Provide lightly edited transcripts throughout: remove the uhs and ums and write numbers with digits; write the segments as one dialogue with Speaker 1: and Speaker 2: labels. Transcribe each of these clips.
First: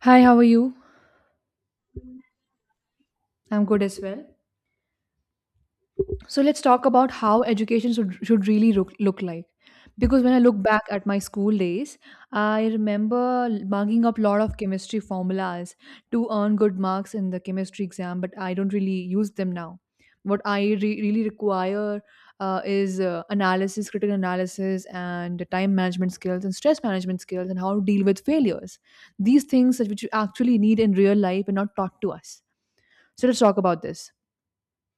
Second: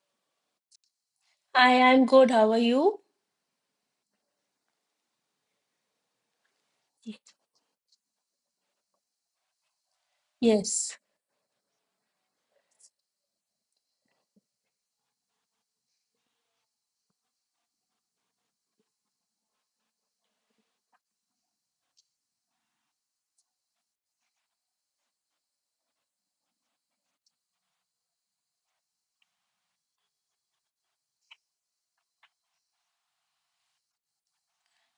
Speaker 1: Hi, how are you?
Speaker 2: I'm good. How are you?
Speaker 1: I'm good as well. So let's talk about how education should really look like. Because when I look back
Speaker 2: Yes.
Speaker 1: at my school days, I remember mugging up a lot of chemistry formulas to earn good marks in the chemistry exam, but I don't really use them now. What I really require is analysis, critical analysis, and time management skills, and stress management skills, and how to deal with failures. These things that which you actually need in real life and not taught to us. So let's talk about this.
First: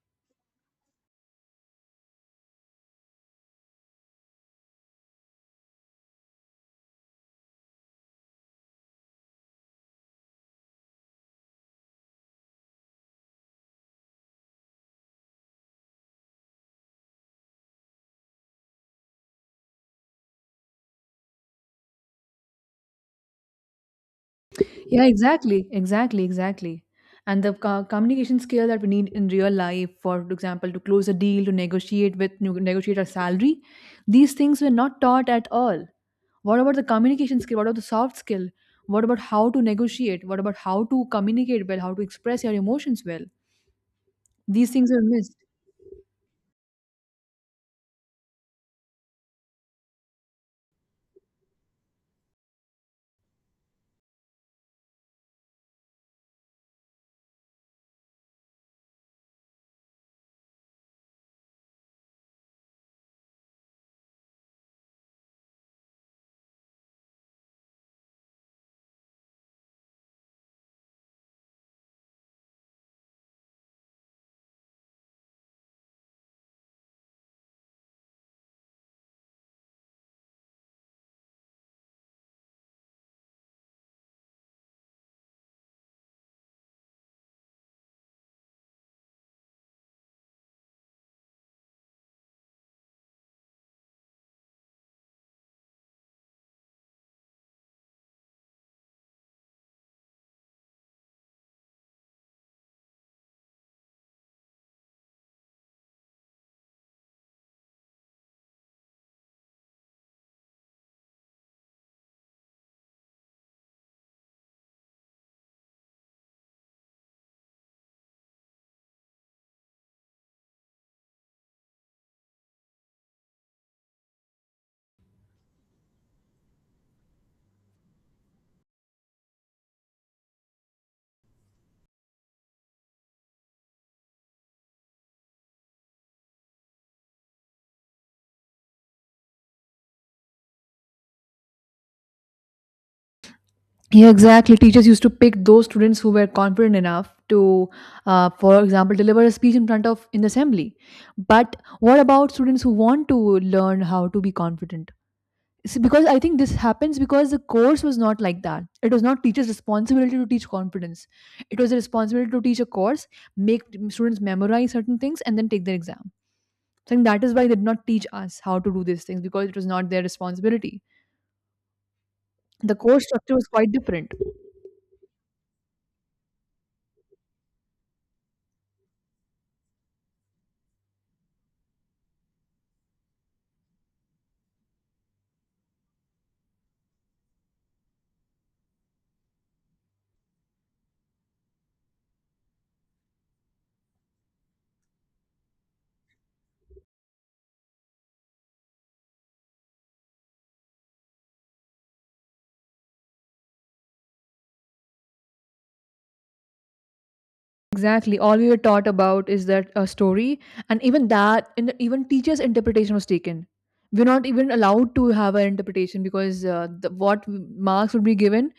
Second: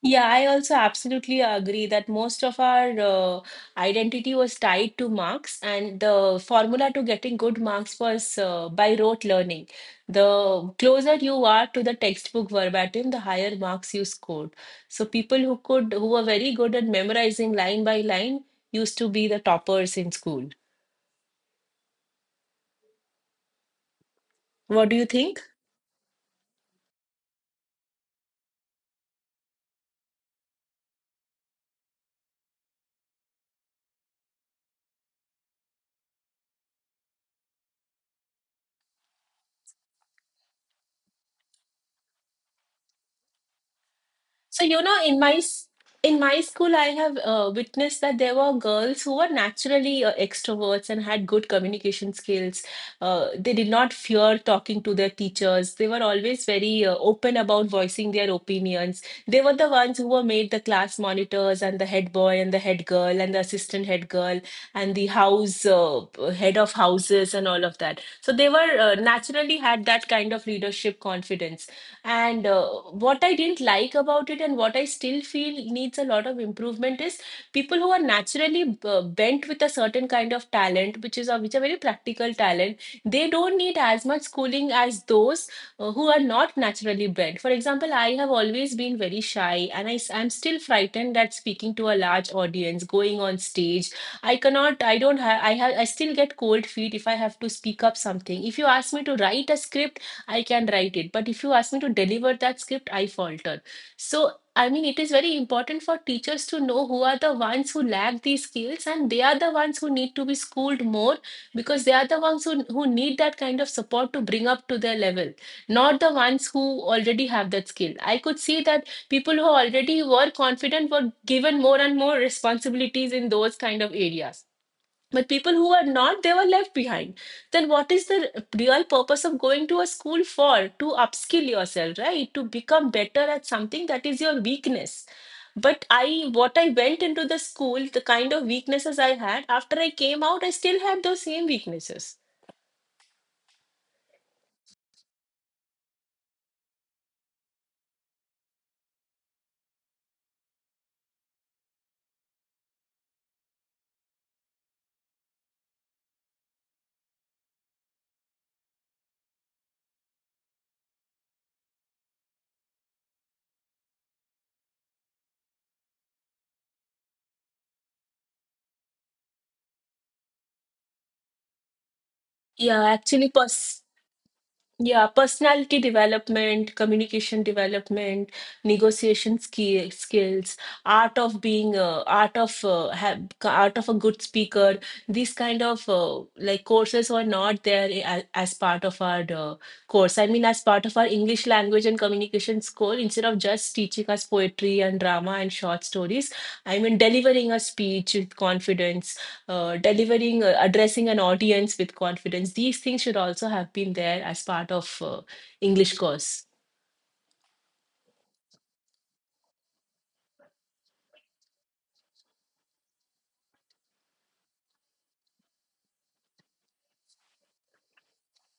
Speaker 2: Yeah, I also absolutely agree that most of our identity was tied to marks, and the formula to getting good marks was by rote learning. The closer you are to the textbook verbatim, the higher marks you scored. So people who could, who were very good at memorizing line by line, used to be the toppers in school. What do
Speaker 1: Yeah,
Speaker 2: you think?
Speaker 1: exactly. And the communication skill that we need in real life, for example, to close a deal, to negotiate with negotiate our salary, these things were not taught at all. What about the communication skill? What about the soft skill? What about how to negotiate? What about how to communicate well? How to express your emotions well?
Speaker 2: So
Speaker 1: These
Speaker 2: you
Speaker 1: things
Speaker 2: know,
Speaker 1: are
Speaker 2: in my
Speaker 1: missed.
Speaker 2: s- in my school, I have witnessed that there were girls who were naturally extroverts and had good communication skills. They did not fear talking to their teachers. They were always very open about voicing their opinions. They were the ones who were made the class monitors and the head boy and the head girl and the assistant head girl and the house head of houses and all of that. So they were naturally had that kind of leadership confidence and what I didn't like about it, and what I still feel needs a lot of improvement, is people who are naturally bent with a certain kind of talent, which are very practical talent. They don't need as much schooling as those who are not naturally bent. For example, I have always been very shy, and I am still frightened at speaking to a large audience, going on stage. I cannot. I don't have. I have. I still get cold feet if I have to speak up something. If you ask me to write a script. I can write it. But if you ask me to deliver that script, I falter. So, I mean, it is very important for teachers to know who are the ones who lack these skills and they are the ones who need to be schooled more because they are the ones who need that kind of support to bring up to their level, not the ones who already have that skill. I could see that people who already were confident were given more and more responsibilities in those kind of areas, but people who are not, they were left behind. Then what is the real purpose of going to a school for, to upskill yourself, right? To become better at something that is your weakness. But i— what I went into the school, the kind of weaknesses I had, after I came out I still had those same weaknesses.
Speaker 1: Yeah, exactly. Teachers used to pick those students who were confident enough to, for example, deliver a speech in front of in the assembly. But what about students who want to learn how to be confident? See, because I think this happens because the course was not like that. It was not teachers' responsibility to teach confidence. It was a responsibility to teach a course, make students memorize certain things, and then take their exam. So I think that is why they did not teach us how to do these things because it was not their responsibility. The
Speaker 2: yeah
Speaker 1: course
Speaker 2: actually
Speaker 1: structure was quite
Speaker 2: pers-
Speaker 1: different.
Speaker 2: Yeah, personality development, communication development, skills, art of being, uh, art of uh, ha art of a good speaker. These kind of like courses were not there as part of our course. I mean, as part of our English language and communication school, instead of just teaching us poetry and drama and short stories, I mean, delivering a speech with confidence delivering, addressing an audience with confidence. These things should also have been there as part of English course.
Speaker 1: Exactly. All we were taught about is that a story, and even that, in even teachers' interpretation was taken. We're not even allowed to have an interpretation because what marks would be given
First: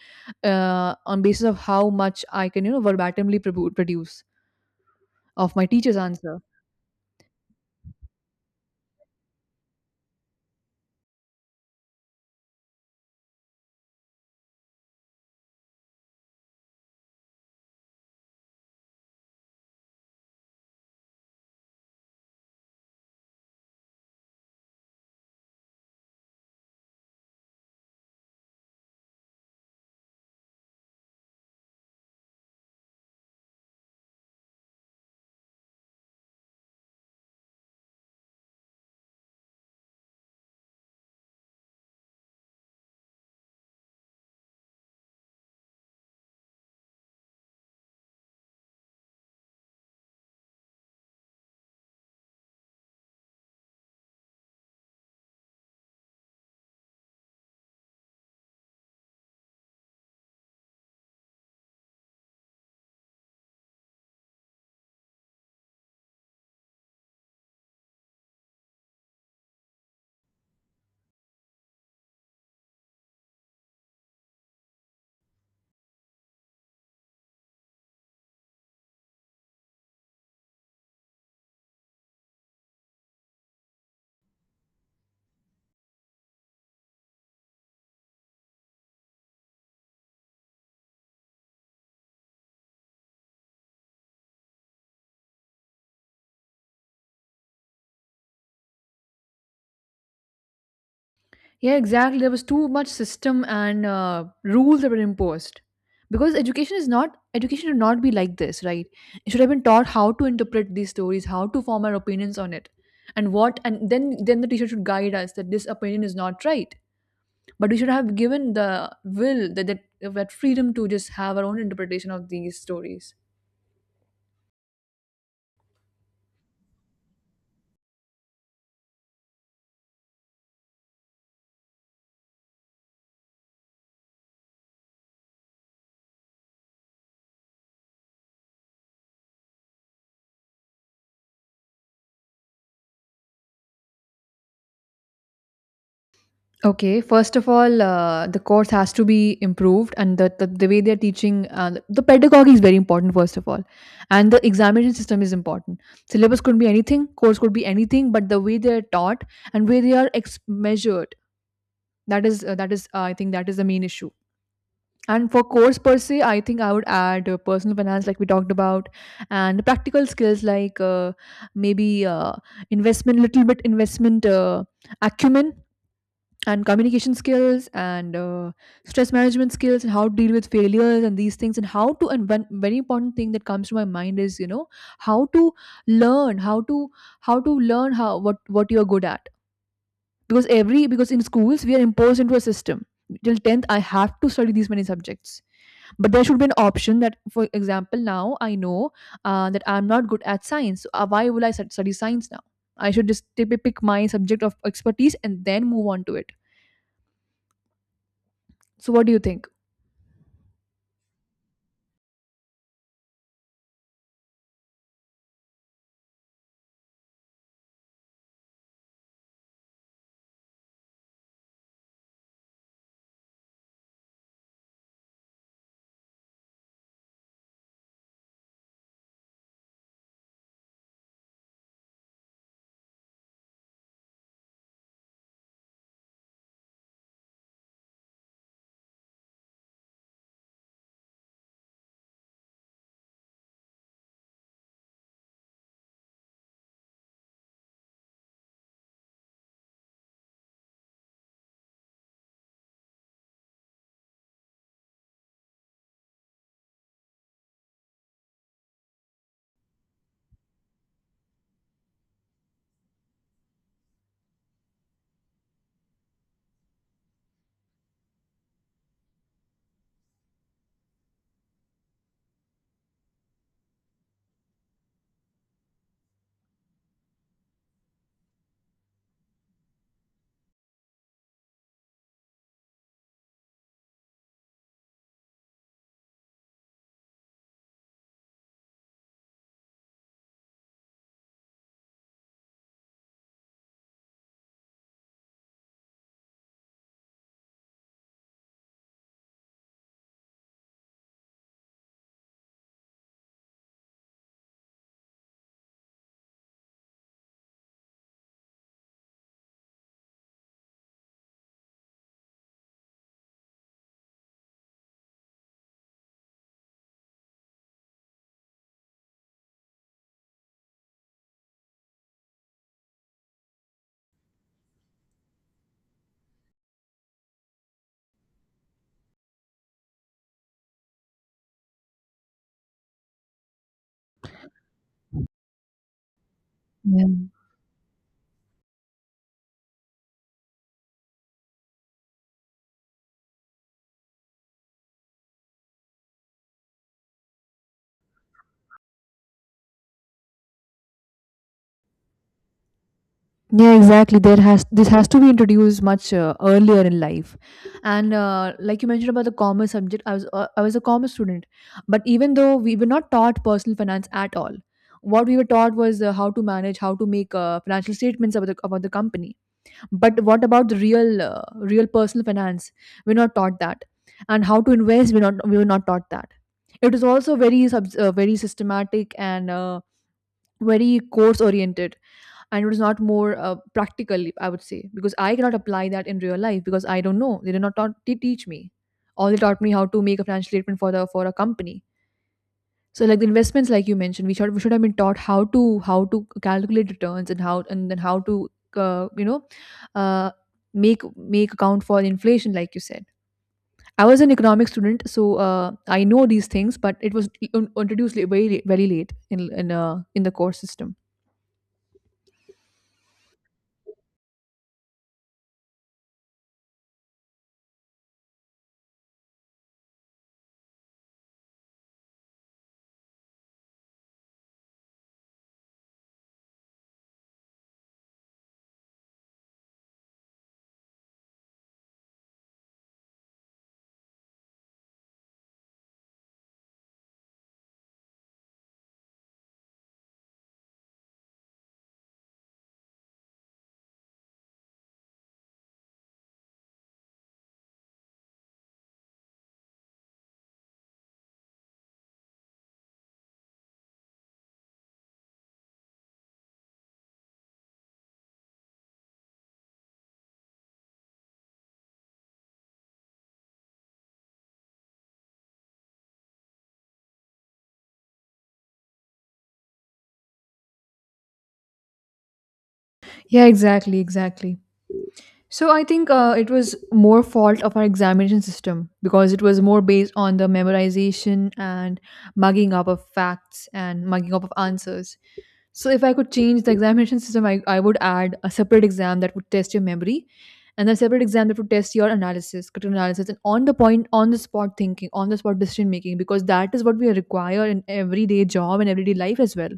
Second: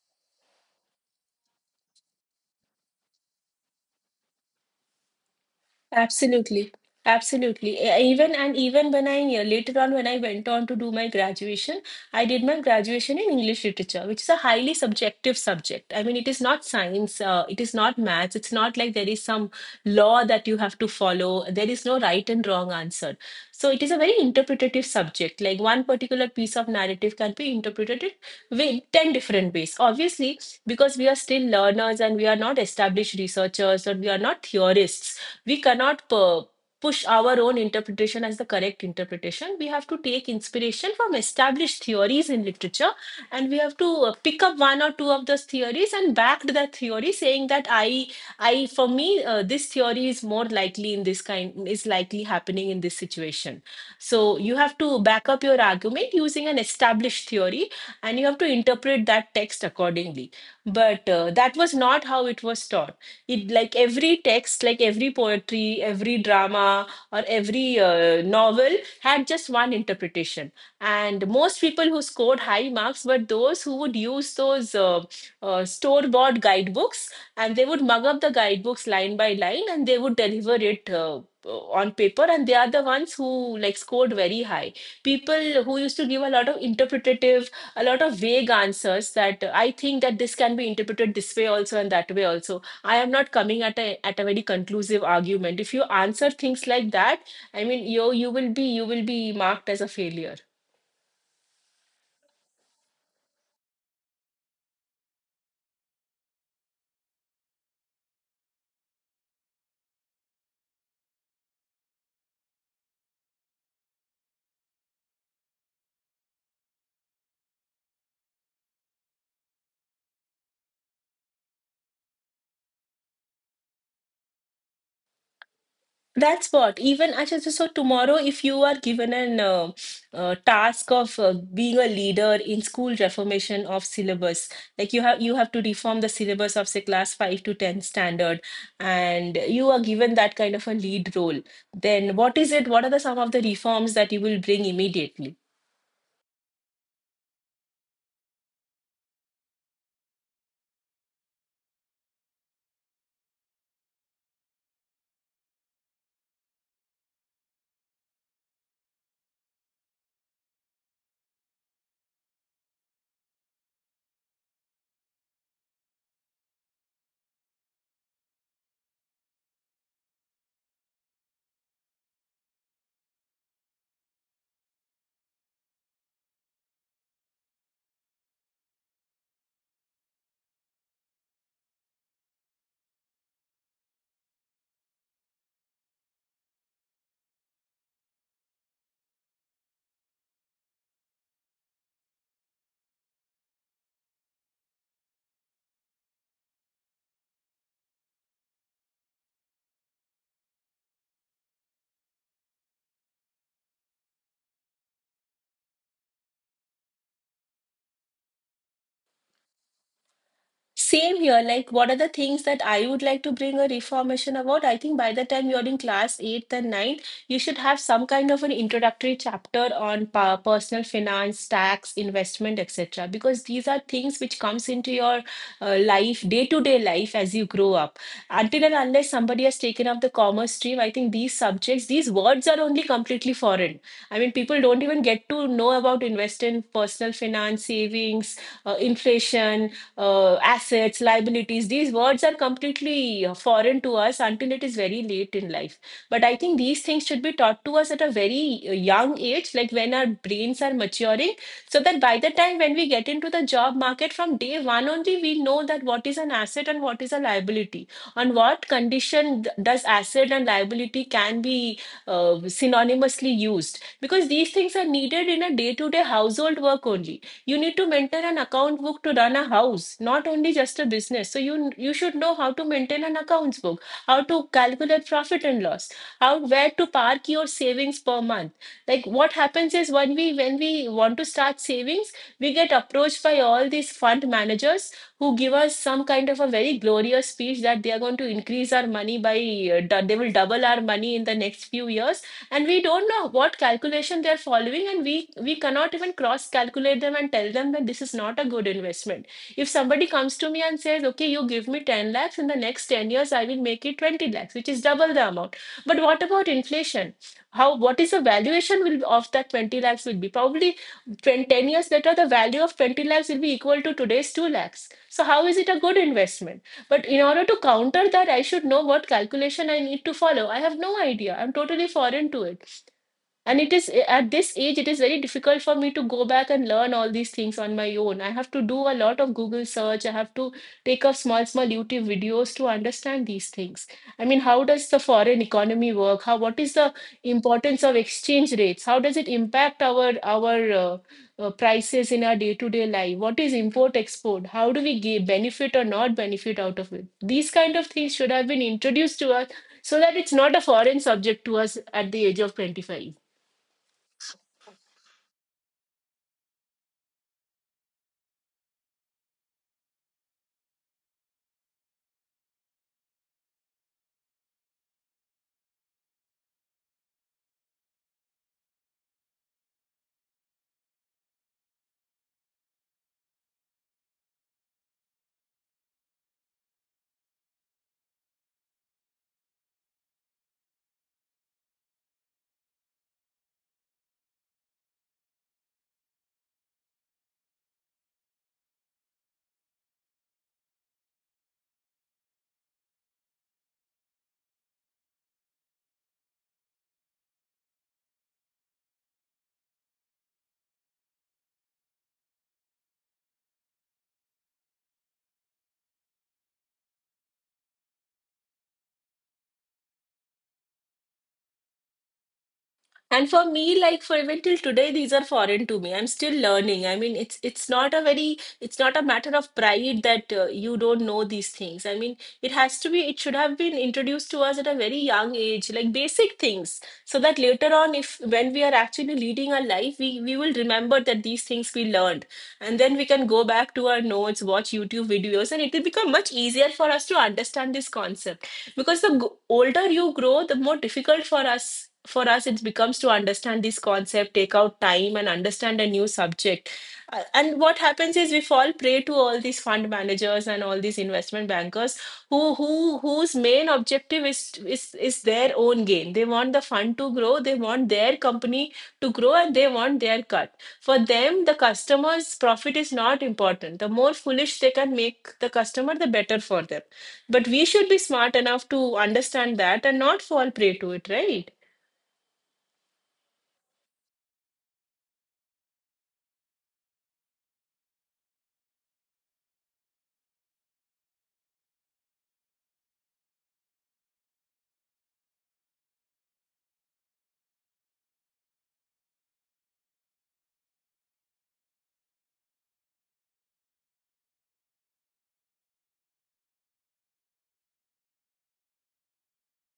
Speaker 1: on basis of how much I can, you know, verbatimly produce of my teacher's answer.
Speaker 2: Absolutely. Absolutely. Even and even when I later on when I went on to do my graduation, I did my graduation in English literature, which is a highly subjective subject. I mean, it is not science, it is not maths, it's not like there is some law that you have to follow. There is no right and wrong answer. So it is a very interpretative subject. Like one particular piece of narrative can be interpreted with 10 different ways. Obviously, because we are still learners and we are not established researchers or we are not theorists, we cannot pu- push our own interpretation as the correct interpretation. We have to take inspiration from established theories in literature, and we have to pick up one or two of those theories and back that theory saying that I for me, this theory is more likely in this kind, is likely happening in this situation. So you have to back up your argument using an established theory and you have to interpret that text accordingly. But that was not how it was taught. It like every text, like every poetry, every drama, or every novel had just one interpretation, and most people who scored high marks were those who would use those store bought guidebooks, and they would mug up the guidebooks line by line and they would deliver it on paper, and they are the ones who like scored very high. People who used to give a lot of interpretative, a lot of vague answers that I think that this can be interpreted this way also and that way also, I am not coming at a very conclusive argument. If you answer things like that, I mean you will be, you will be marked as a failure.
Speaker 1: Yeah, exactly. There was too much system and rules that were imposed. Because education is not education should not be like this, right? It should have been taught how to interpret these stories, how to form our opinions on it, and then the teacher should guide us that this opinion is not right. But we should have given the will that freedom to just have our own interpretation of these stories.
Speaker 2: That's what. Even actually, so tomorrow, if you are given an task of being a leader in school reformation of syllabus, like you have to reform the syllabus of say class 5 to 10 standard, and you are given that kind of a lead role, then what is it? What are the some of the reforms that you will bring immediately?
Speaker 1: Okay, first of all, the course has to be improved, and the way they're teaching, the pedagogy is very important, first of all. And the examination system is important. Syllabus could be anything, course could be anything, but the way they're taught and way they are measured, that is the main issue. And for course per se, I think I would add personal finance, like we talked about, and practical skills like maybe investment, little bit investment acumen and communication skills and stress management skills and how to deal with failures and these things and how to and one very important thing that comes to my mind is you know how to learn how to learn how what you are good at because every because in schools we are imposed into a system till 10th I have to study these many subjects but there should be an option that, for example, now I know that I'm not good at science, so why will I study science now? I should just pick my subject of expertise and then move on to it. So what do you think?
Speaker 2: Same here. Like, what are the things that I would like to bring a reformation about? I think by the time you're in class eighth and ninth, you should have some kind of an introductory chapter on personal finance, tax, investment, etc. Because these are things which comes into your life, day-to-day life as you grow up. Until and unless somebody has taken up the commerce stream, I think these subjects, these words are only completely foreign. I mean, people don't even get to know about invest in personal finance, savings, inflation, assets, liabilities. These words are completely foreign to us until it is very late in life. But I think these things should be taught to us at a very young age, like when our brains are maturing, so that by the time when we get into the job market from day one only, we know that what is an asset and what is a liability. On what condition does asset and liability can be synonymously used? Because these things are needed in a day-to-day household work only. You need to maintain an account book to run a house, not only just a business. So you should know how to maintain an accounts book, how to calculate profit and loss, how, where to park your savings per month. Like what happens is when we want to start savings, we get approached by all these fund managers who give us some kind of a very glorious speech that they are going to increase our money by they will double our money in the next few years, and we don't know what calculation they're following, and we cannot even cross calculate them and tell them that this is not a good investment. If somebody comes to me and says okay you give me 10 lakhs in the next 10 years I will make it 20 lakhs, which is double the amount, but what about inflation? How, what is the valuation will of that 20 lakhs will be probably 20, 10 years later the value of 20 lakhs will be equal to today's 2 lakhs. So how is it a good investment? But in order to counter that, I should know what calculation I need to follow. I have no idea. I'm totally foreign to it. And it is at this age, it is very difficult for me to go back and learn all these things on my own. I have to do a lot of Google search. I have to take up small, small YouTube videos to understand these things. I mean, how does the foreign economy work? How, what is the
Speaker 1: Yeah.
Speaker 2: importance of exchange rates? How does it impact our prices in our day-to-day life? What is import-export? How do we get benefit or not benefit out of it? These kind of things should have been introduced to us so that it's not a foreign subject to us at the age of 25.
Speaker 1: Yeah, exactly. There has this has to be introduced much earlier in life, and like you mentioned about the commerce subject, I was a commerce student, but even though we were not taught personal finance at all, what we were taught was how to manage, how to make financial statements about the company. But what about the real real personal finance? We're not taught that, and how to invest. We're not. We were not taught that. It is also very very systematic and very course oriented and it was not more practical, I would say, because I cannot apply that in real life because I don't know they did not taught, they teach me all they taught me how to make a financial statement for the for a company. So like the investments like you mentioned we should have been taught how to calculate returns and how and then how to uh, you know uh, make make account for inflation like you said. I was an economics student, so I know these things, but it was introduced very late in the course system.
Speaker 2: And for me, like for even till today, these are foreign to me. I'm still learning. I mean, it's not a very, it's not a matter of pride that you don't know these things. I mean, it should have been introduced to us at a very young age, like basic things, so that later on, if when we are actually leading our life, we will remember that these things we learned, and then we can go back to our notes, watch YouTube videos, and it will become much easier for us to understand this concept because the older you grow, the more difficult for us it becomes to understand this concept, take out time and understand a new subject. And what happens is we fall prey to all these fund managers and all these investment bankers who who whose main objective is is their own gain. They want the fund to grow, they want their company to grow, and they want their cut. For them, the customer's profit is not important. The more foolish they can make the customer, the better for them. But we should be smart enough to understand that and not fall prey to it, right?
Speaker 1: Yeah, exactly, exactly. So I think it was more fault of our examination system because it was more based on the memorization and mugging up of facts and mugging up of answers. So if I could change the examination system, I would add a separate exam that would test your memory and a separate exam that would test your analysis, critical analysis and on the point, on the spot thinking, on the spot decision making, because that is what we require in everyday job and everyday life as well.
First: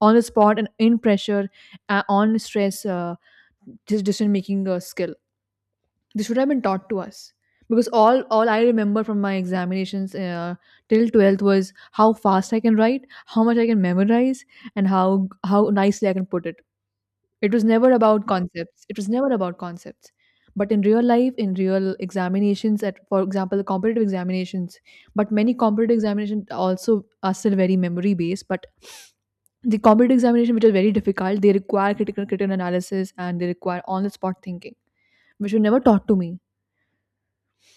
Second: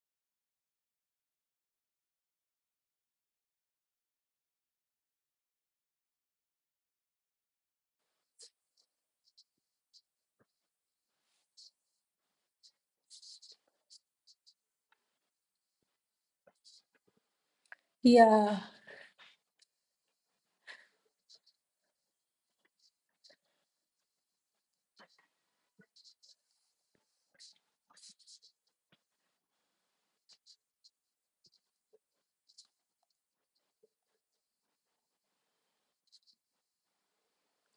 Speaker 1: On the spot and in pressure, on stress, decision making skill this should have been taught to us because all I remember from my examinations till 12th was how fast I can write, how much I can memorize, and how nicely I can put it. It was never about
Speaker 2: Yeah.
Speaker 1: concepts. It was never about concepts. But in real life, in real examinations at, for example, the competitive examinations, but many competitive examinations also are still very memory based, but the competitive examination which are very difficult they require critical analysis and they require on the spot thinking which were never taught to me.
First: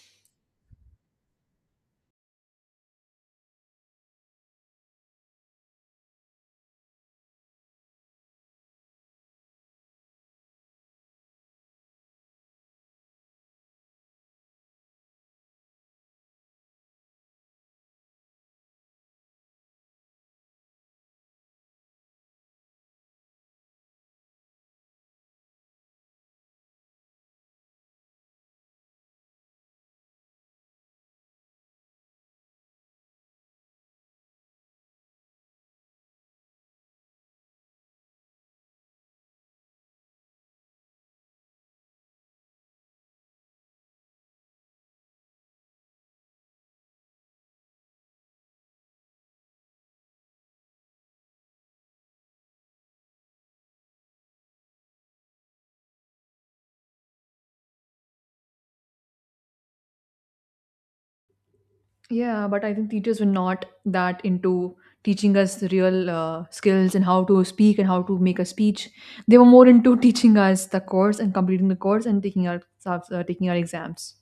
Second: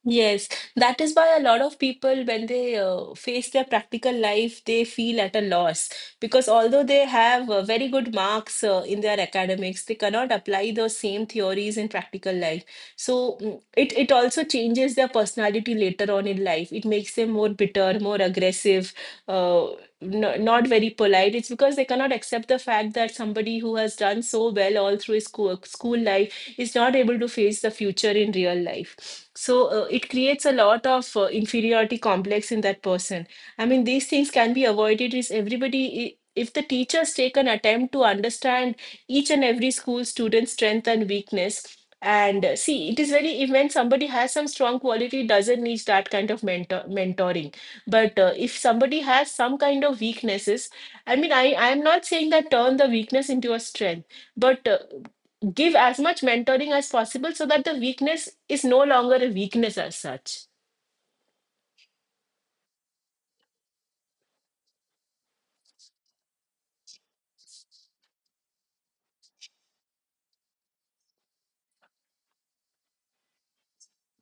Speaker 2: Yes, that is why a lot of people, when they face their practical life, they feel at a loss because although they have very good marks in their academics, they cannot apply those same theories in practical life. So it also changes their personality later on in life. It makes them more bitter, more aggressive, uh, no, not very polite. It's because they cannot accept the fact that somebody who has done so well all through his school life is not able to face the future in real life. So it creates a lot of inferiority complex in that person. I mean, these things can be avoided is everybody if the teachers take an attempt to understand each and every school student's strength and weakness. And see, it is very if when somebody has some strong quality, doesn't need that kind of mentoring, but if somebody has some kind of weaknesses, I mean, I am not saying that turn the weakness into a strength, but give as much mentoring as possible so that the weakness is no longer a weakness as such.
Speaker 1: Yeah, but I think teachers were not that into teaching us the real skills and how to speak and how to make a speech. They were more into teaching us the course and completing the course and taking our taking our exams.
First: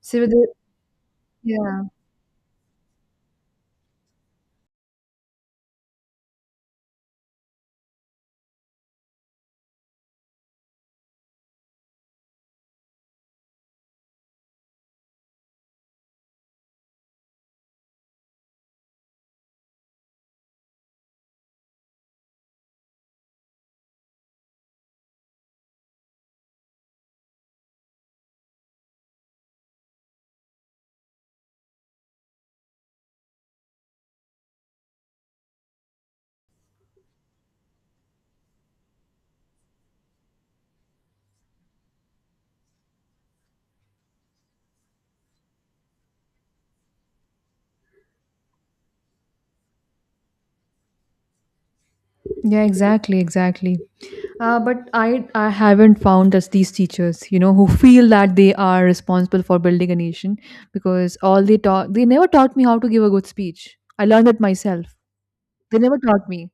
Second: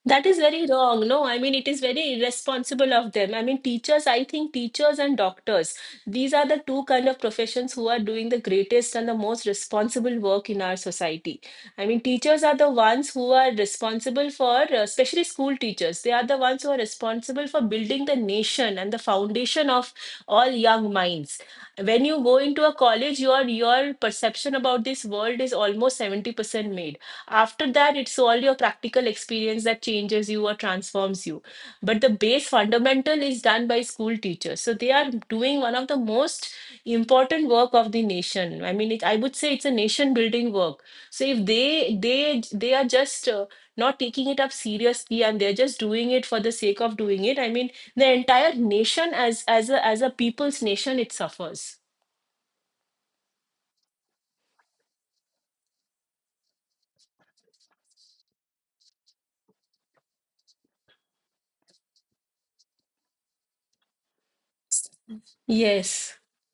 Speaker 1: So
Speaker 2: That is
Speaker 1: they,
Speaker 2: very wrong. No, I mean, it is
Speaker 1: yeah,
Speaker 2: very irresponsible of them. I mean, teachers, I think teachers and doctors, these are the two kind of professions who are doing the greatest and the most responsible work in our society. I mean, teachers are the ones who are responsible for, especially school teachers, they are the ones who are responsible for building the nation and the foundation of all young minds. When you go into a college, your perception about this world is almost 70% made. After that, it's all your practical experience that changes you or transforms you, but the base fundamental is done by school teachers. So they are doing one of the most important work of the nation. I mean it, I would say it's a nation building work. So if they are just not taking it up seriously and they're just doing it for the sake of doing it, I mean, the entire nation as a people's nation, it suffers.
Speaker 1: yeah, exactly. But I haven't found that these teachers, you know, who feel that they are responsible for building a nation because all they taught they never taught me how to give a good speech. I learned it myself. They never
Speaker 2: Yes.
Speaker 1: taught me.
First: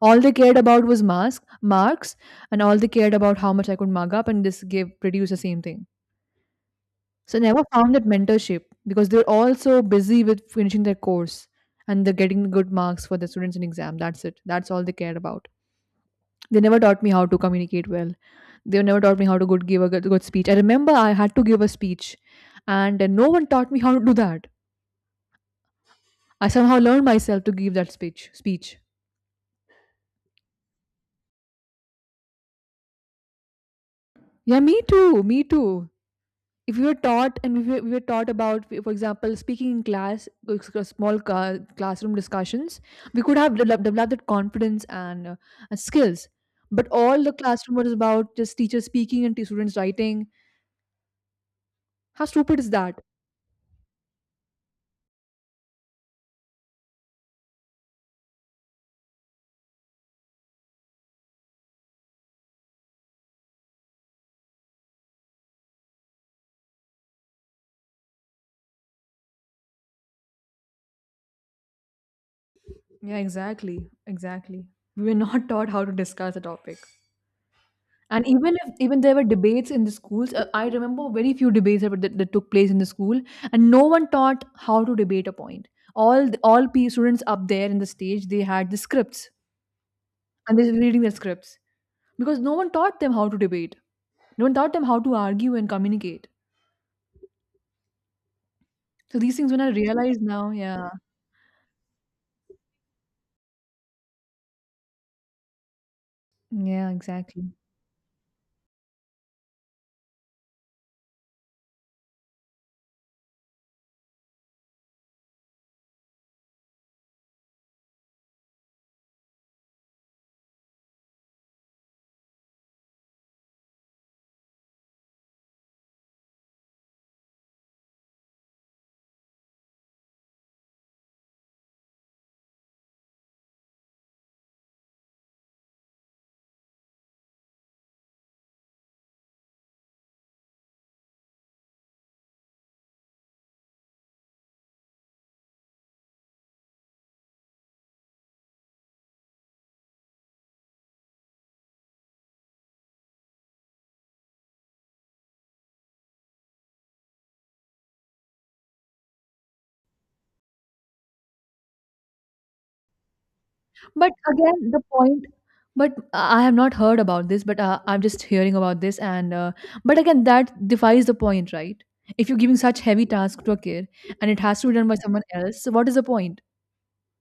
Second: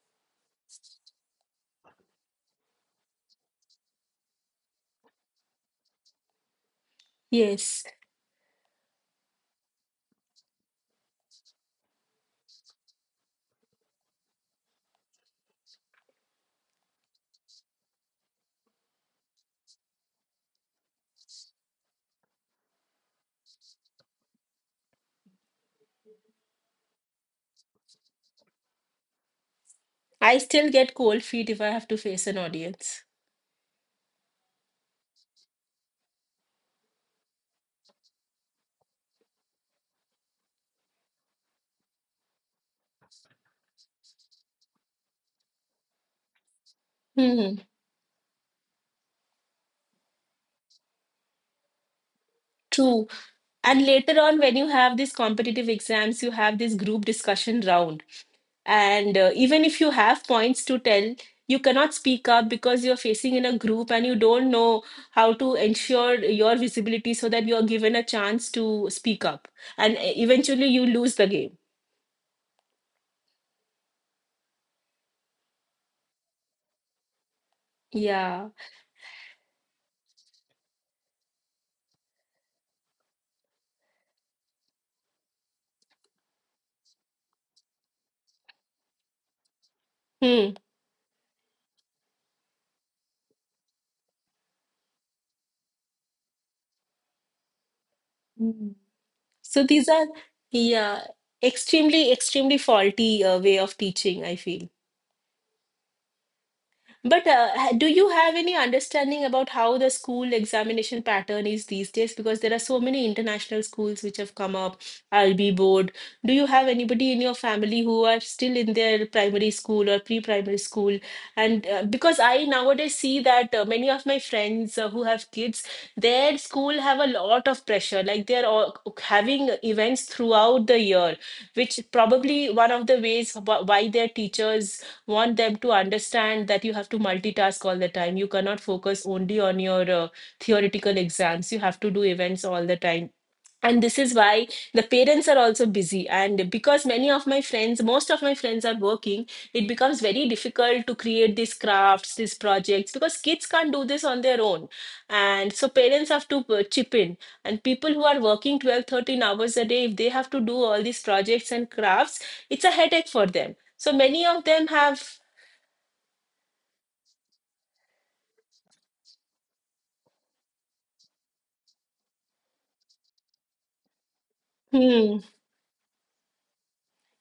Speaker 1: All they cared about was mask marks, and all they cared about how much I could mug up, and this gave produce the same thing. So I never
Speaker 2: Yes.
Speaker 1: found that mentorship because they were all so busy with finishing their course and they're getting good marks for the students in exam. That's it. That's all they cared about. They never taught me how to communicate well. They never taught me how to good give a good speech. I remember I had to give a speech, and no one taught me how to do that. I somehow learned myself to give that speech. Speech.
Speaker 2: I still get cold feet if I have to face an audience.
Speaker 1: Yeah, me too. Me too. If we were taught and if we were taught about, for example, speaking in class, small classroom discussions, we could have developed that confidence and skills. But all the
Speaker 2: Hmm.
Speaker 1: classroom was about just teachers speaking and students writing. How stupid is that?
Speaker 2: True. And later on, when you have these competitive exams, you have this group discussion round. And even if you have points to tell, you cannot speak up because you're facing in a group and you don't know how to ensure your visibility so that you're given a chance to speak up. And eventually, you lose the game.
Speaker 1: Yeah, exactly. Exactly. We were not taught how to discuss a topic. And
Speaker 2: Yeah.
Speaker 1: even if even there were debates in the schools, I remember very few debates that, that took place in the school, and no one taught how to debate a point. All P students up there in the stage, they had the scripts
Speaker 2: Hmm.
Speaker 1: and they were reading their scripts because no one taught them how to debate. No one taught them how to argue and communicate.
Speaker 2: Hmm.
Speaker 1: So these things, when
Speaker 2: So
Speaker 1: I
Speaker 2: these are,
Speaker 1: realize now, yeah,
Speaker 2: yeah, extremely, extremely faulty way of teaching, I feel.
Speaker 1: yeah,
Speaker 2: But
Speaker 1: exactly.
Speaker 2: do you have any understanding about how the school examination pattern is these days? Because there are so many international schools which have come up, IB board. Do you have anybody in your family who are still in their primary school or pre-primary school? And because I nowadays see that many of my friends who have kids, their school have a lot of pressure. Like they're all having events throughout the year, which probably one of the ways why their teachers want them to understand that you have to multitask all the time. You cannot focus only on your theoretical exams. You have to do events all the time. And this is why the parents are also busy. And because many of my friends, most of my friends are working, it becomes very difficult to create these crafts, these projects, because kids can't do this on their own. And so parents have to chip in. And people who are working 12, 13 hours a day, if they have to do all these projects and crafts, it's a headache for them. So
Speaker 1: But
Speaker 2: many of them
Speaker 1: again, the
Speaker 2: have
Speaker 1: point. But I have not heard about this. But I'm just hearing about this, and but again, that defies the point, right? If you're giving such heavy task to a kid and it has to be done by
Speaker 2: Hmm.
Speaker 1: someone else, so what is the point?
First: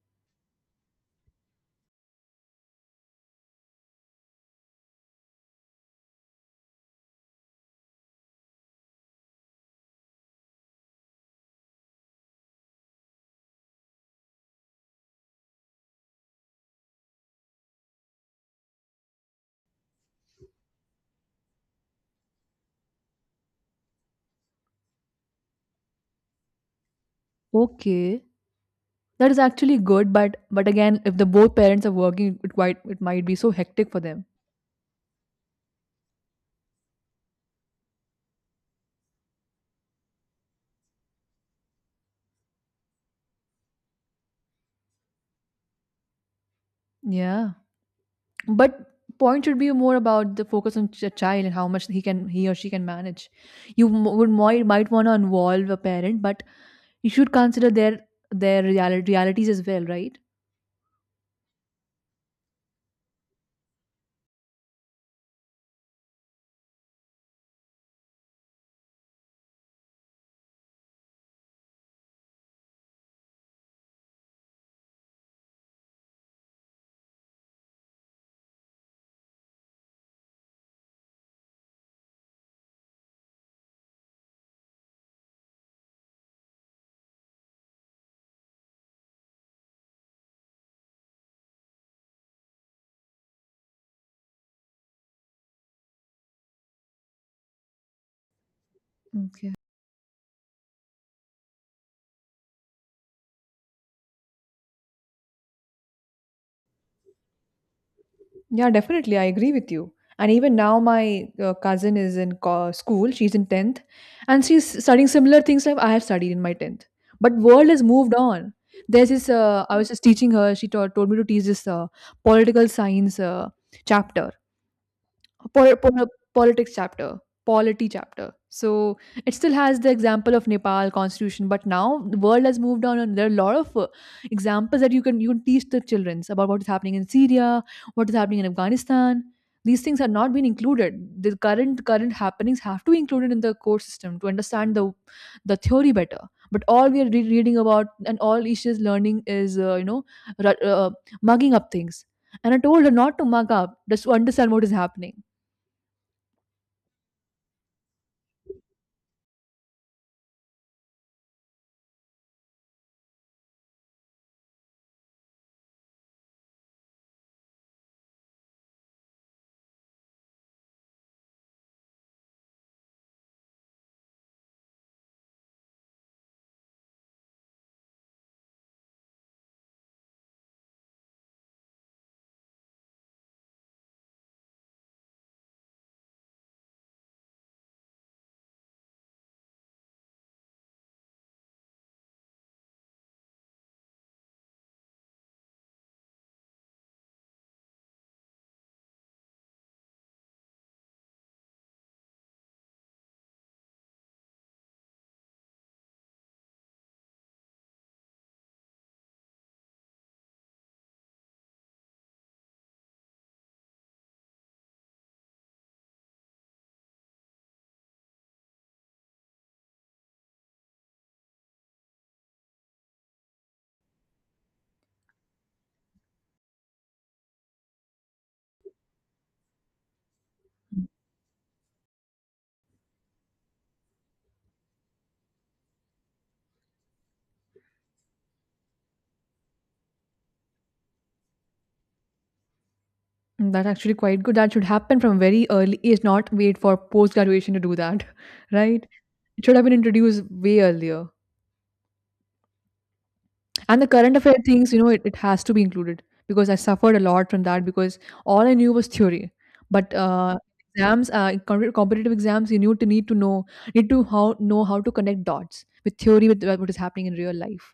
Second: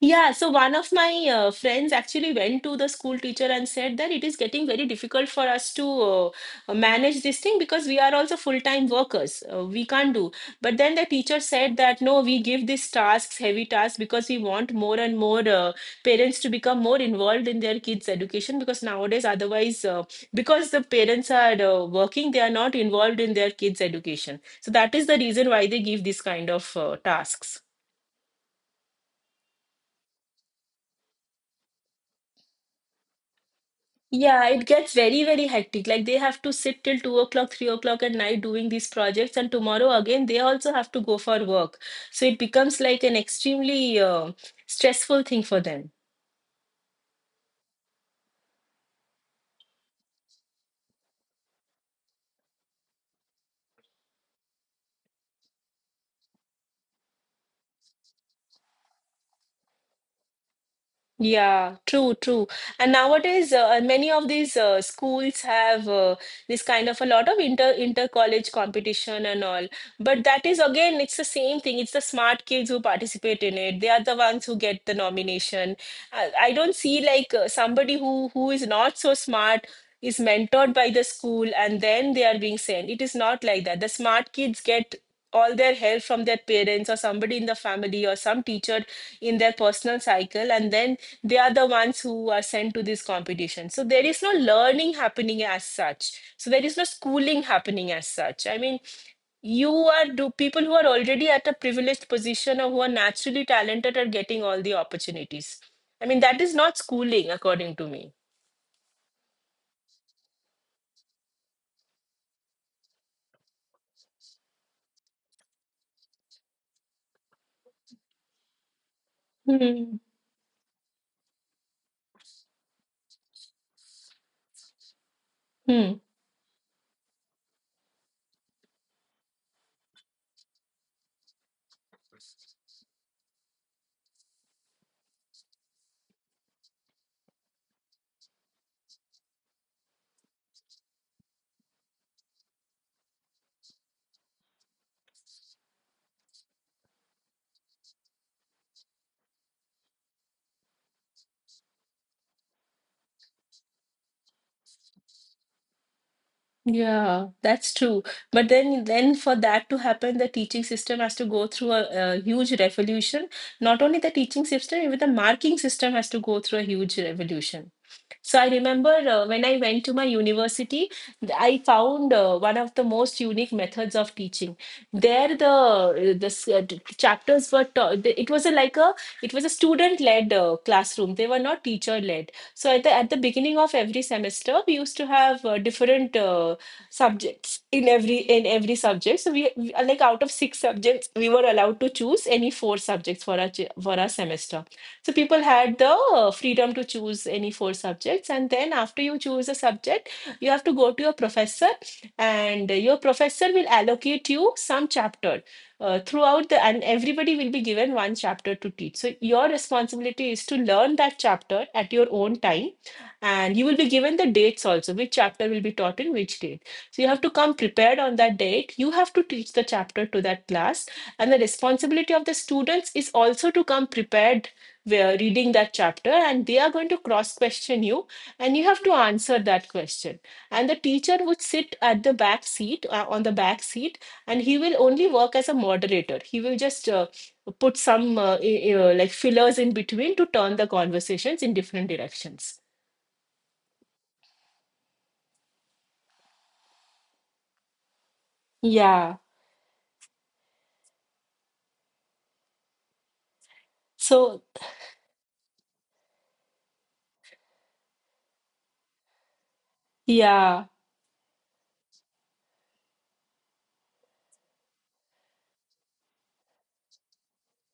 Speaker 2: Yeah, so one of my friends actually went to the school teacher and said that it is getting very difficult for us to manage this thing because we are also full-time workers. We can't do. But then the teacher said that no, we give these tasks, heavy tasks, because we want more and more parents to become more involved in their kids' education because nowadays, otherwise, because the parents are working, they are not involved in their kids' education. So that is the reason why they give this kind of tasks.
Speaker 1: Okay, that is actually good, but again, if the both parents are working, it quite it might be so hectic for them.
Speaker 2: Yeah, it gets very, very hectic. Like they have to sit till 2 o'clock, 3 o'clock at night doing these projects, and tomorrow again they also have to go for work. So it becomes like an extremely stressful thing for them.
Speaker 1: Yeah. But point should be more about the focus on child and how much he can he or she can manage. You might want to involve a parent but you should consider their realities as well, right?
Speaker 2: Yeah, true, true. And nowadays, many of these schools have this kind of a lot of inter-college competition and all. But that is again, it's the same thing. It's the smart kids who participate in it. They are the ones who get the nomination. I don't see like somebody who is not so smart is mentored by the school and then they are being sent. It is not like that. The smart kids get all their help from their parents or somebody in the family or some teacher in their personal cycle, and then they are the ones who are sent to this competition. So there is no learning happening as such. So there is no schooling happening as such. I mean,
Speaker 1: Okay.
Speaker 2: you are do people who are already at a privileged position or who are naturally talented are getting all the opportunities. I mean, that is not schooling, according to me.
Speaker 1: Yeah, definitely. I agree with you. And even now, my cousin is in school. She's in 10th and she's studying similar things like I have studied in my 10th. But world has moved on. There's this, I was
Speaker 2: Hmm.
Speaker 1: just teaching her, told me to teach this political science chapter
Speaker 2: Hmm.
Speaker 1: politics chapter polity chapter so it still has the example of Nepal constitution, but now the world has moved on and there are a lot of examples that you can teach the children about what is happening in Syria, what is happening in Afghanistan. These things are not being included. The current happenings have to be included in the core system to understand the theory better. But all we are reading about and all issues learning is ru- uh, mugging up things. And I told her not to mug up, just to understand what is happening.
Speaker 2: Yeah, that's true. But then for that to happen, the teaching system has to go through a huge revolution. Not only the teaching system, even the marking system has to go through a huge revolution. So I remember when I went to my university, I found one of the most unique methods of teaching. There, the chapters were taught. It was a, like a it was a student-led classroom. They were not teacher-led. So at the beginning of every semester, we used to have different subjects in every subject. So we like out of six subjects, we were allowed to choose any four subjects for our for our semester. So people had the freedom to choose any four subjects. And then after you choose a subject, you have to go to your professor, and your professor will allocate you some chapter. Throughout the And everybody will be given one chapter to teach, so your responsibility is to learn that chapter at your own time, and you will be given the dates also, which chapter will be taught in which date. So you have to come prepared on that date. You have to teach the chapter to that class, and the responsibility of the students is also to come prepared, were reading that chapter, and they are going to cross question you, and you have to answer that question. And the teacher would sit at the back seat, and he will only work as a moderator. He will just put some like fillers in between to turn the conversations in different directions.
Speaker 1: Mm, that's actually quite good. That should happen from very early age, not wait for post graduation to do that, right?
Speaker 2: Yeah.
Speaker 1: It should have been introduced way earlier. And the current affair
Speaker 2: So
Speaker 1: things, you know, it has to be included because I suffered a lot from that, because all I knew was theory. But
Speaker 2: yeah.
Speaker 1: exams, competitive exams, you need to know, need to how know how to connect dots with theory with what is happening in real life.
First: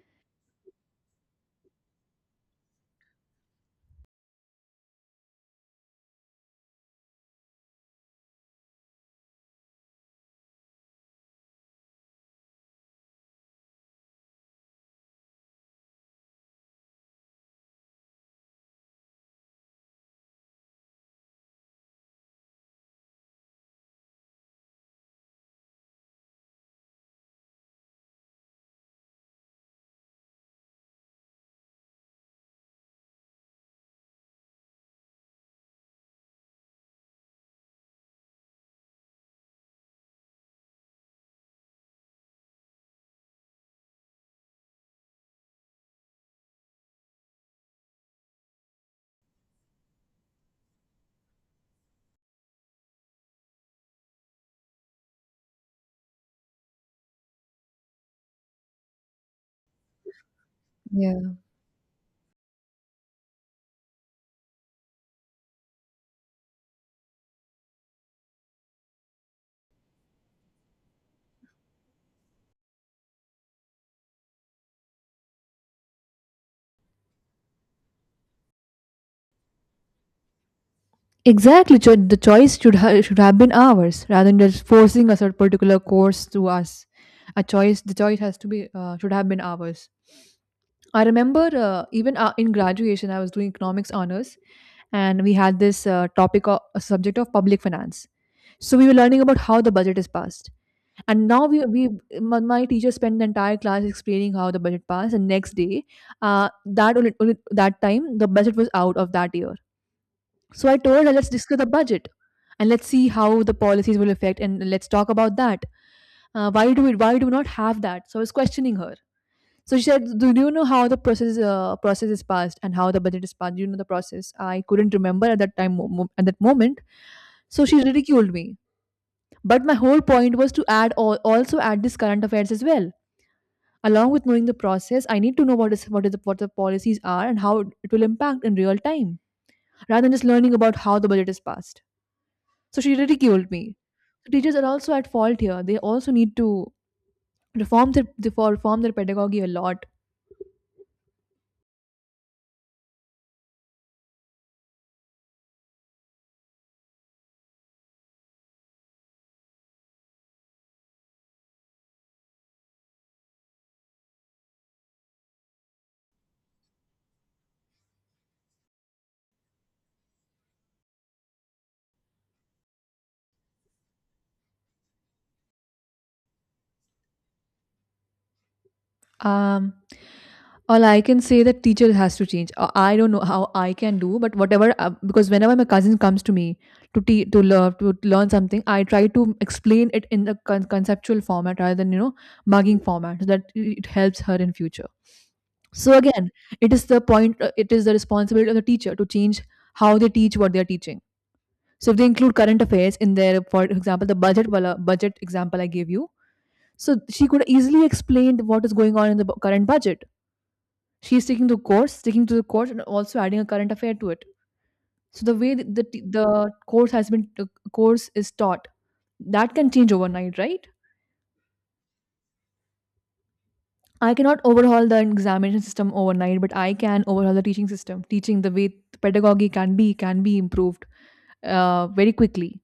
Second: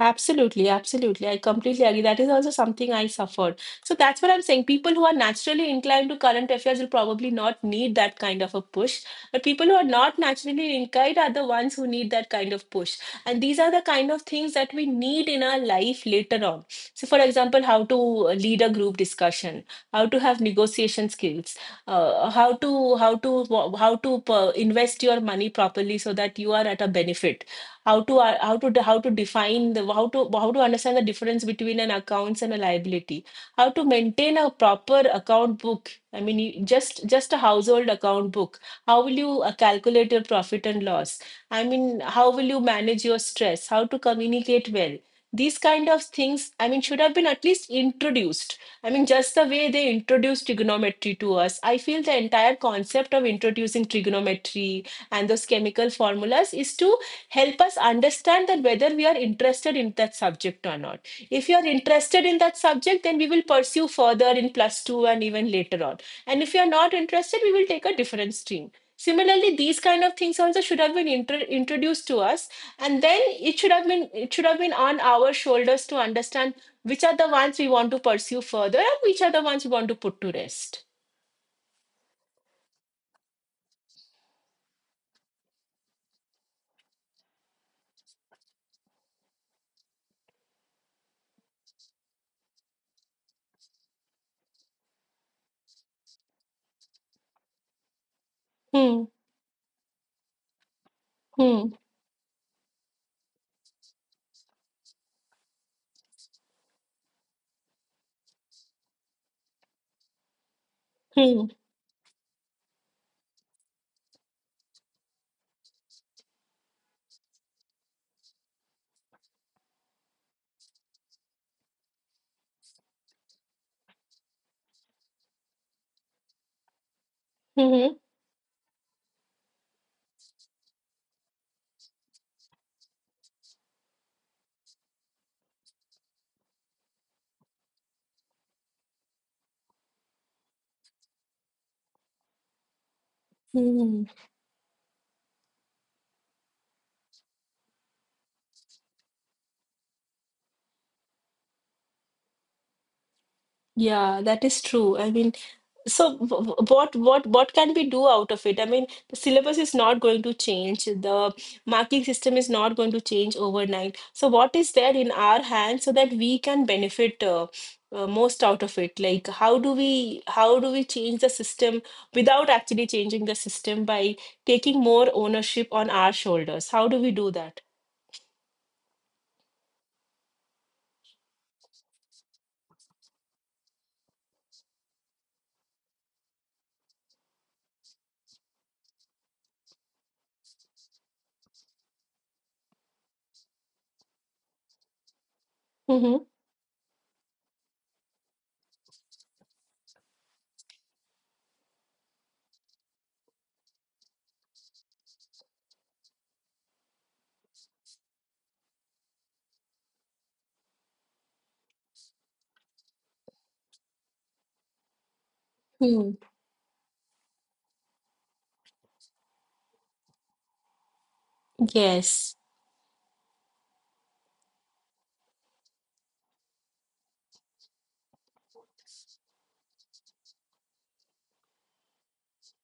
Speaker 2: Absolutely, absolutely. I completely agree. That is also something I suffered. So that's what I'm saying. People who are naturally inclined to current affairs will probably not need that kind of a push. But people who are not naturally inclined are the ones who need that kind of push. And these are the kind of things that we need in our life later on. So, for example, how to lead a group discussion, how to have negotiation skills, uh, how to how to how to invest your money properly so that you are at a benefit. How to how to how to define the how to understand the difference between an accounts and a liability. How to maintain a proper account book, I mean just a household account book. How will you calculate your profit and loss? I mean, how will you manage your stress? How to communicate well? These kind of things, I mean, should have been at least introduced. I mean, just the way they introduced trigonometry to us, I feel the entire concept of introducing trigonometry and those chemical formulas is to help us understand that whether we are interested in that subject or not.
Speaker 1: Yeah.
Speaker 2: If you are interested in that subject, then we will pursue further in plus 2 and even later on, and if you are not interested, we will take a different stream. Similarly, these kind of things also should have been introduced to us, and then it should have been on our shoulders to understand which are the ones we want to pursue further and which are the ones we want to put to rest.
Speaker 1: Exactly, the choice should have been ours rather than just forcing a certain particular course to us. A choice, the choice has to be should have been ours. I remember even in graduation, I was doing economics honors, and we had this topic, of, a subject of public finance. So we were
Speaker 2: Hmm.
Speaker 1: learning about how the budget is passed, and now
Speaker 2: Hmm.
Speaker 1: we my teacher spent the entire class explaining how the budget passed, and next day, uh, that that time the budget was out of that year, so I told her, let's
Speaker 2: Hmm.
Speaker 1: discuss the budget and let's see how the policies will affect and let's talk about that. Why do we not have that? So I was questioning her. So she said, "Do you know how the process is passed and how the budget is passed? Do you know the process?" I couldn't remember at that time at that moment. So she
Speaker 2: Hmm.
Speaker 1: ridiculed me. But my whole point was to also add this current affairs as well. Along with knowing the process, I need to know what the policies are and how it will impact in real time, rather than just learning about how the budget is passed. So she ridiculed me.
Speaker 2: Hmm.
Speaker 1: So teachers are also at fault here. They also need to reform their for reform their pedagogy a lot.
Speaker 2: Yeah, that is true, I mean. So, what can we do out of it? I mean, the syllabus is not going to change. The marking system is not going to change overnight. So, what is there in our hands so that we can benefit most out of it? Like, how do we change the system without actually changing the system by taking more ownership on our shoulders? How do we do that?
Speaker 1: Um, all I can say that teacher has to change. I don't know how I can do, but whatever. Because whenever my cousin comes to me to learn something, I try to explain it in the conceptual format rather than, you know, mugging format, so that it helps her in future. So again, it is the point. It is the responsibility of the teacher to change how they teach what they are teaching. So if they include current affairs in their, for example, the budget wala, budget example I gave you, so she could easily explain what is going on in the current budget. She is taking the course, sticking to the course, and also adding a current affair to it. So the way that
Speaker 2: Mm-hmm.
Speaker 1: the course is taught, that can change overnight, right?
Speaker 2: Yes.
Speaker 1: I cannot overhaul the examination system overnight, but I can overhaul the teaching system. Teaching the way pedagogy can be improved very quickly.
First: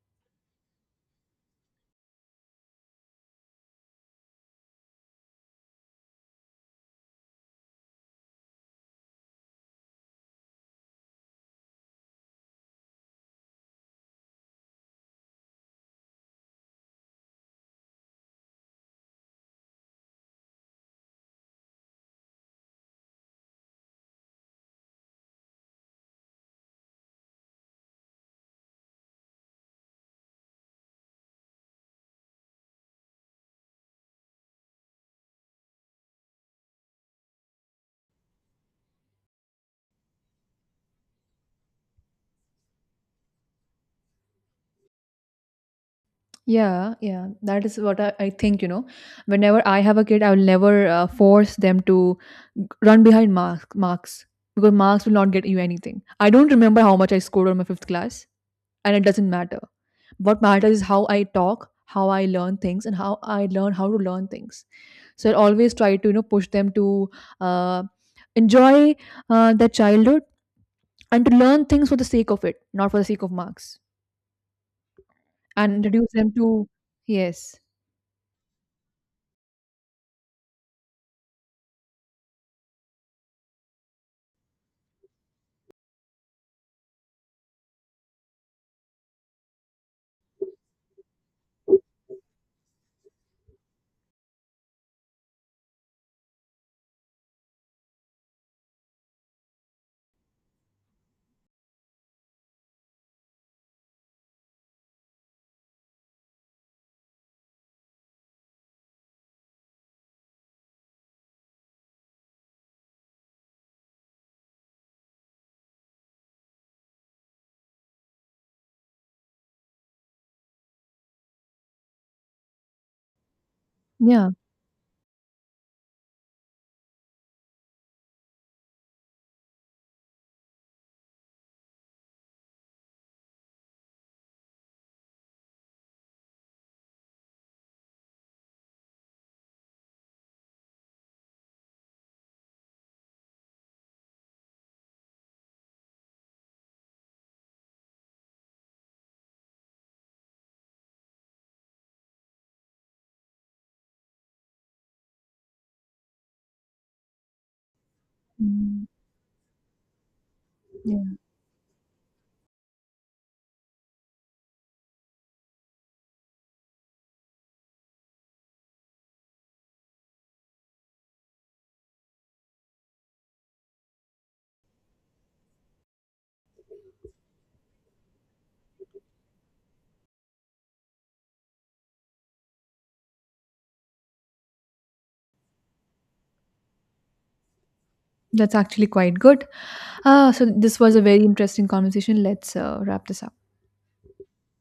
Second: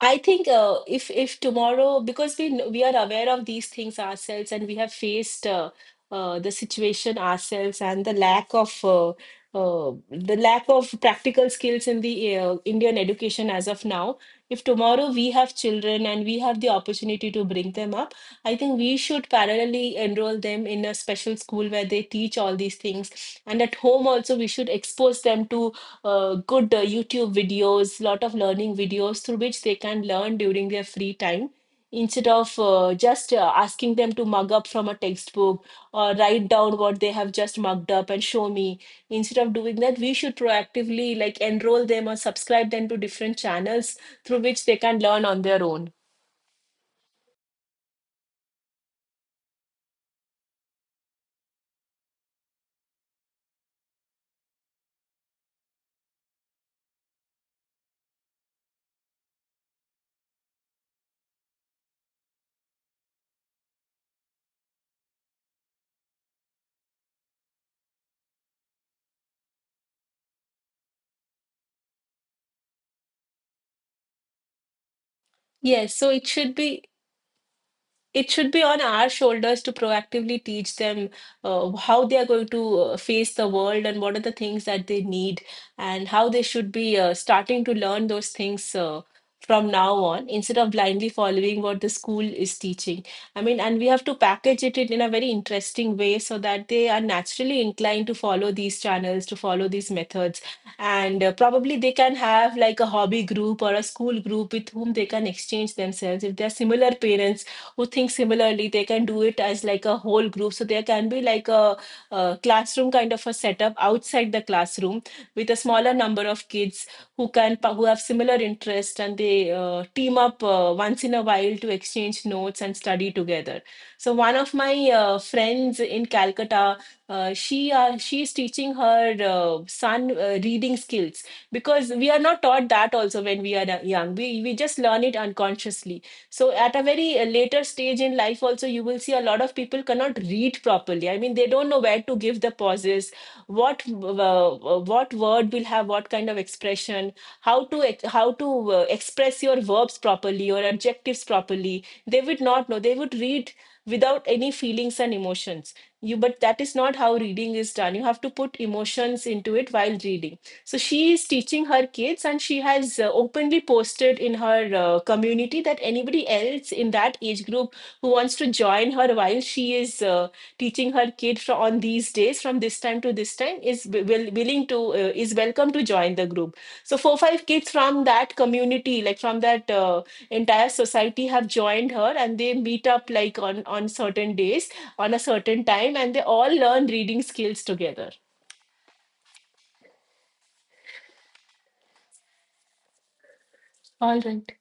Speaker 2: I think if tomorrow, because we are aware of these things ourselves and we have faced the situation ourselves and the lack of practical skills in the Indian education as of now. If tomorrow we have children and we have the opportunity to bring them up, I think we should parallelly enroll them in a special school where they teach all these things. And at home also, we should expose them to good YouTube videos, lot of learning videos through which they can learn during their free time, instead of just asking them to mug up from a textbook or write down what they have just mugged up and show me. Instead of doing that, we should proactively like enroll them or subscribe them to different channels through which they can learn on their own.
Speaker 1: Yeah, yeah, that is what I think. You know, whenever I have a kid, I will never force them to run behind marks, because marks will not get you anything. I don't remember how much I scored on my fifth class, and it doesn't matter. What matters is how I talk, how I learn things, and how I learn how to learn things. So I always try to, you know, push them to uh, enjoy their childhood and to learn things for the sake of it, not for the sake of marks, and
Speaker 2: Yes, so
Speaker 1: introduce them to yes,
Speaker 2: it should be on our shoulders to proactively teach them how they are going to face the world and what are the things that they need and how they should be starting to learn those things from now on, instead of blindly following what the school is teaching. I mean, and we have to package it in a very interesting way so that they are naturally inclined to follow these channels, to follow these methods. And probably they can have like a hobby group or a school group with whom they can exchange themselves. If they're similar parents who think similarly, they can do it as like a whole group, so there can be like a classroom kind of a setup outside the classroom, with a smaller number of kids who have similar interest, and they team up once in a while to exchange notes and study together. So
Speaker 1: yeah.
Speaker 2: one of my friends in Calcutta, she is teaching her son reading skills, because we are not taught that also. When we are young, we just learn it unconsciously. So at a very later stage in life also, you will see a lot of people cannot read properly. I mean, they don't know where to give the pauses, what what word will have what kind of expression, how to express your verbs properly or adjectives properly. They would not know. They would read without any feelings and emotions. You, but that is not how reading is done. You have to put
Speaker 1: Mm.
Speaker 2: emotions into it while reading. So
Speaker 1: Yeah.
Speaker 2: she is teaching her kids, and she has openly posted in her community that anybody else in that age group who wants to join her while she is teaching her kid on these days, from this time to this time, willing to is welcome to join the group. So four five kids from that community, like from that entire society, have joined her, and they meet up like on certain days on a certain time, and they all learn reading skills together.
Speaker 1: That's actually quite good. So this was a very interesting conversation. Let's wrap this up.
Speaker 2: All right.